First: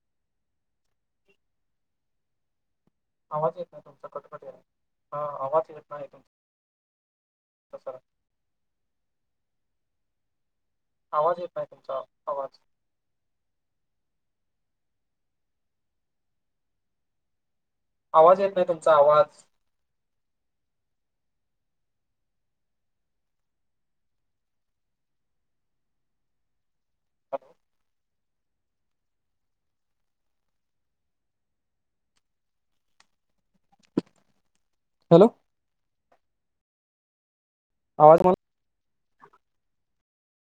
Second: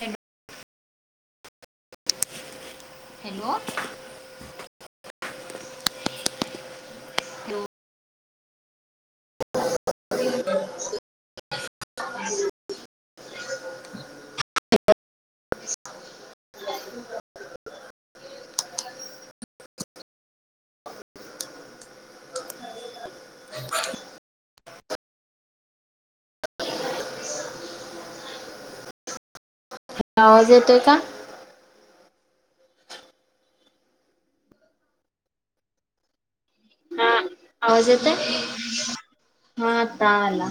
हं हं हं आवांज येतं नाहीं ये तेम सरं कटंकटं हं आवांज येतं नाहीं हॅलो येतंय सरं [unintelligible] आवांज येतं नाहीं तुमचां आवांज आवांज येतं नाहीं तुमचां आवांज हॅलो आवांज येतोय कां हॅलो आवांज येतोय आवाज मला हां आंता आंला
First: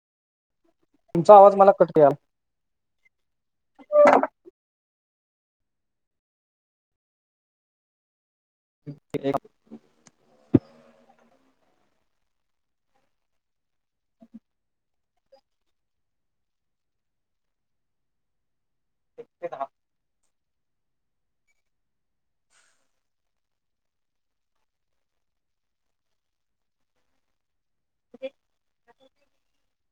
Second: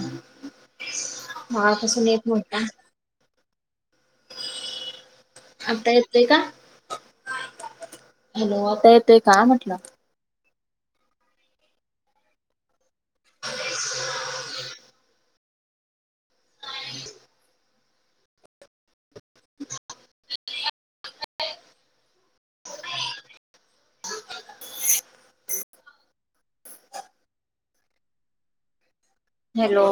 तुमचा आवाज मला कटयाल मोठा. आता येतय का,, हॅलो! आता येतय यायलाय. का म्हटलं. नि्न तेे हॅलो!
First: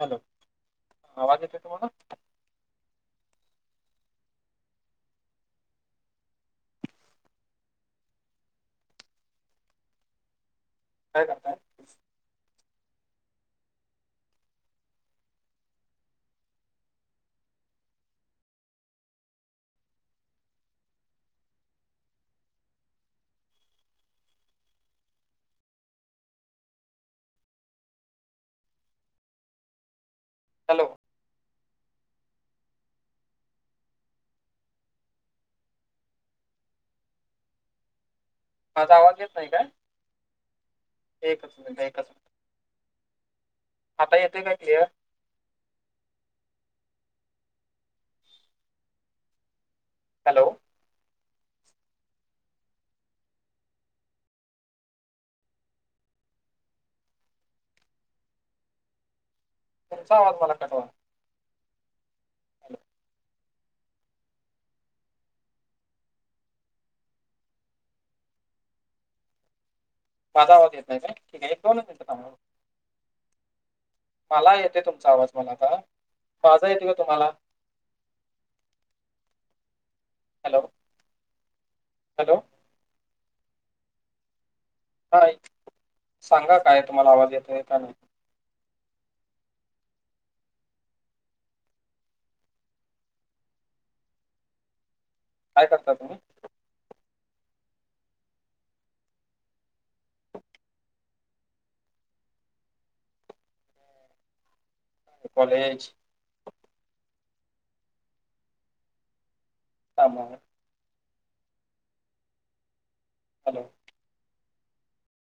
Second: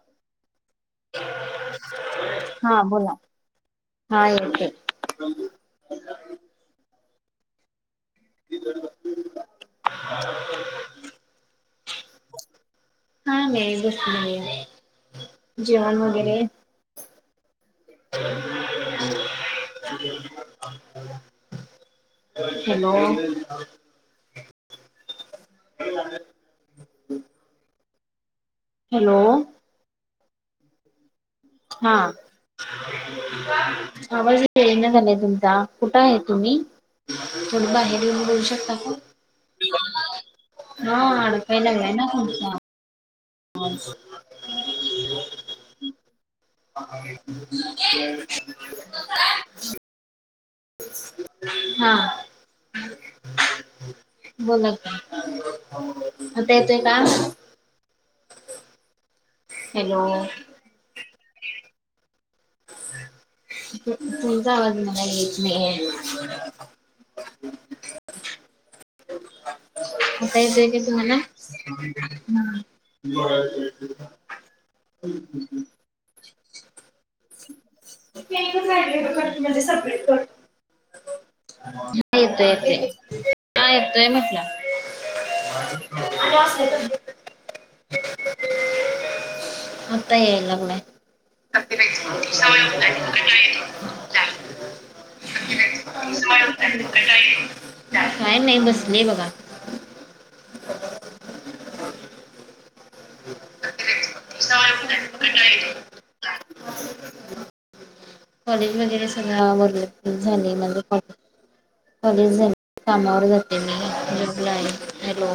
हॅलो, आवाज येतय तुम्हाला? हा बोला,, हा येतय. काय करता? काय नाही बसलेले, जेवण वगैरे हॅलो! हॅलो! हॅलो! हा! आवाज इथं एन झालाय तुमचा,, कुठं हाय तुम्ही? थोडं बाहेर येऊन बोलू शकता? माझा आवाज येत नाही काय? हां एकच आडकाय मिनिट लागलाय ना एकच मिनिट तुमचा. हाच आता येतोय काय क्लिअर ह! [unintelligible] हॅलो! हा! बोला, आता येतोय का त्यांचा हॅलो आवाज मला कट वाला तुमचा आवाज मला येत नाहीये. [inaudible] आता येतोय काय येत नाही ठीक आहे एक दोनच मिनिटं थांबा तुम्हानां? मला येते तुमचा आवाज मला आता,, माझा येतोय काय तुम्हाला? ते रा कटमध्ये सबरट कर. [unintelligible] हॅलो! हा हॅलो येतय येतेय,, हां येतोय म्हटलं. नाही,, आणि सांगा काय तुम्हाला आवाज येतोय तर. आत्ता याय लागलाय सवय हो येत य. काय करता तुम्ही [unintelligible] काय नाही बसलीय बघा. [unintelligible] कॉलेज? कॉलेज वगैरे सगळं आवरलं,, कामं झालय माझं कॉलेज. कॉलेज झालं, कामावर जातोय हॅलो मी. तुमचा हॅलो!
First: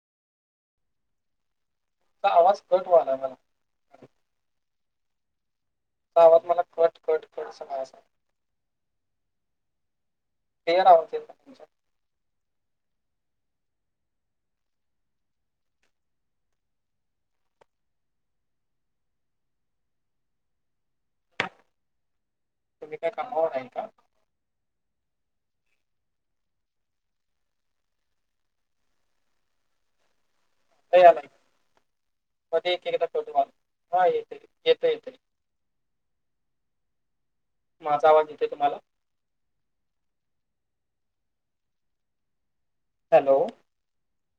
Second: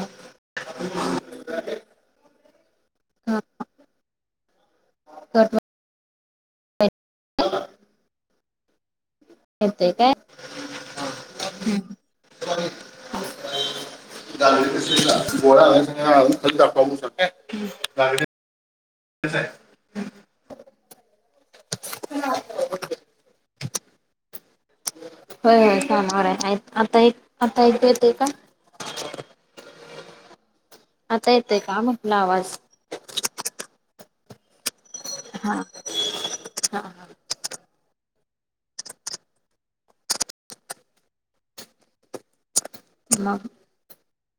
तुमचा आवाज कट व्हाय लागलाय. हा कट. तुमचा आवाज मला कट कट खट असा येतय काय? क्लिअर आवाज एना तुमचा. स्! [unintelligible] [inaudible] गागडी गोळा दाखवू शकता गागडी. [unintelligible] तुम्ही कमावणार आहे का? हो होय सनावर आता एक आता ऐकू येतय का? ला आता येतोय का म्हटलं आवाज मध्ये दाेव तुम्हाला हा येते येत येते. हा हा ह माझा आवाज येत तुम्हाला? म हॅलो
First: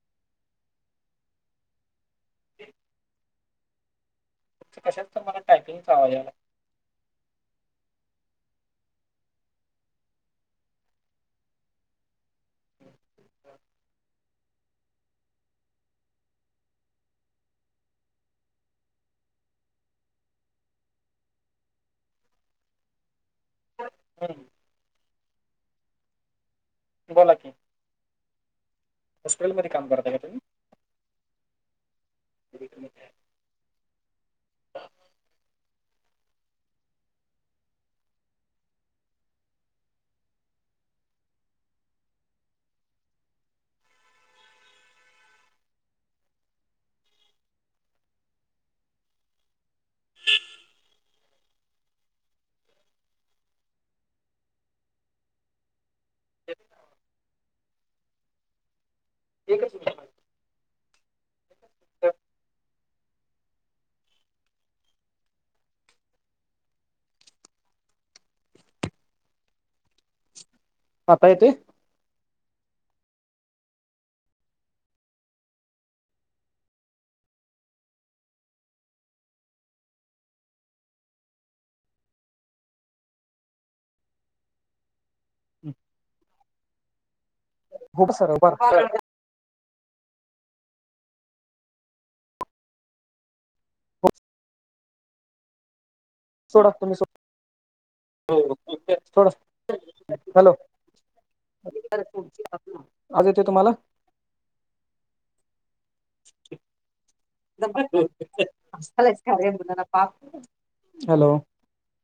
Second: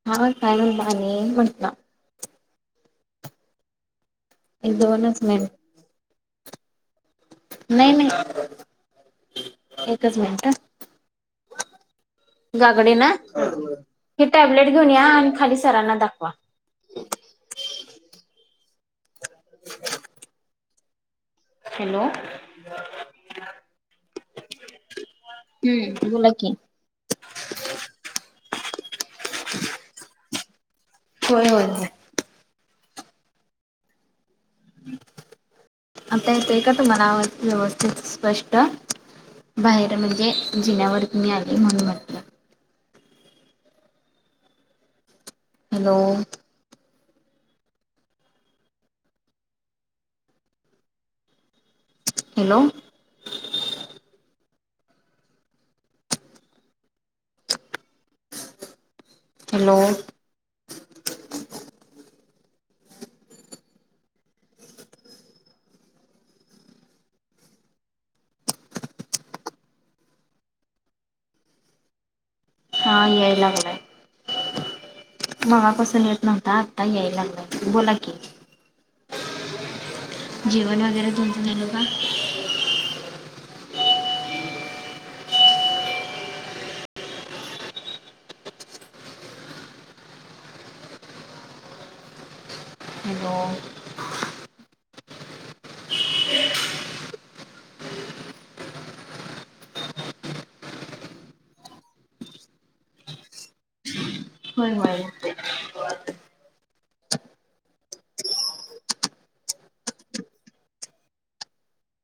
काय म्हणता आणि न म्हटलं? ह. एक तर कशाच तर दोनच मला मिनिट टायपींगचा आवाज याला य. नाही नाही एकच मिनट ह. गागडे ना हे टॅबलेट घेऊन या आणि खाली सरांना दाखवा? [inaudible] हॅलो! हम्म हम्म बोला की. बोला की. हॉस्पिलमध्ये काम करता काय तुम्ही. होय होय. ब आहे. आवाज नाही येत. आता येतोय का तुम्हाला व्यवस्थित स्पष्ट. बाहेर म्हणजे जिण्यावरती मी आली म्हणून म्हटल. हॅलो! हॅलो! एकच हॅलो! मिनिट आता येतोय? हा याय लागलाय. मगा पासून येत नव्हता आत्ता यायला लागला य बोला की. जेवण वगैरे तुमचं झाल का? हो सर बर हॅलो! सोडा तुम्ही सोडा सोडा हॅलो! आवाज येतोय तुम्हाला? होय होय. हॅलो!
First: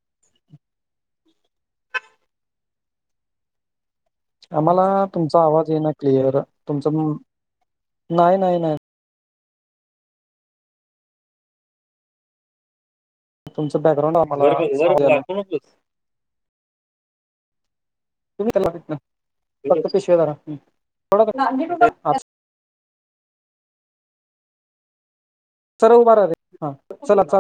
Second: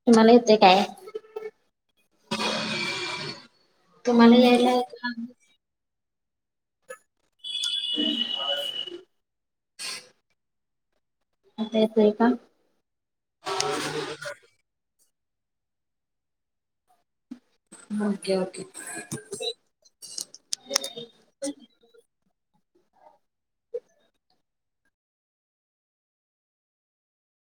तुम्हाला येतय काय? तुम्हाला यायला आम्हाला तुमचा आवाज ये ना क्लिअर तुमच नाही नाही नाही. आता यतोय का? तुमचं बॅकग्राउंड आम्हाला? ह तुम्ही त्याला भेटणार फक्त पिशवेधरा थोडा. सरळ उभारा रे ह चला च.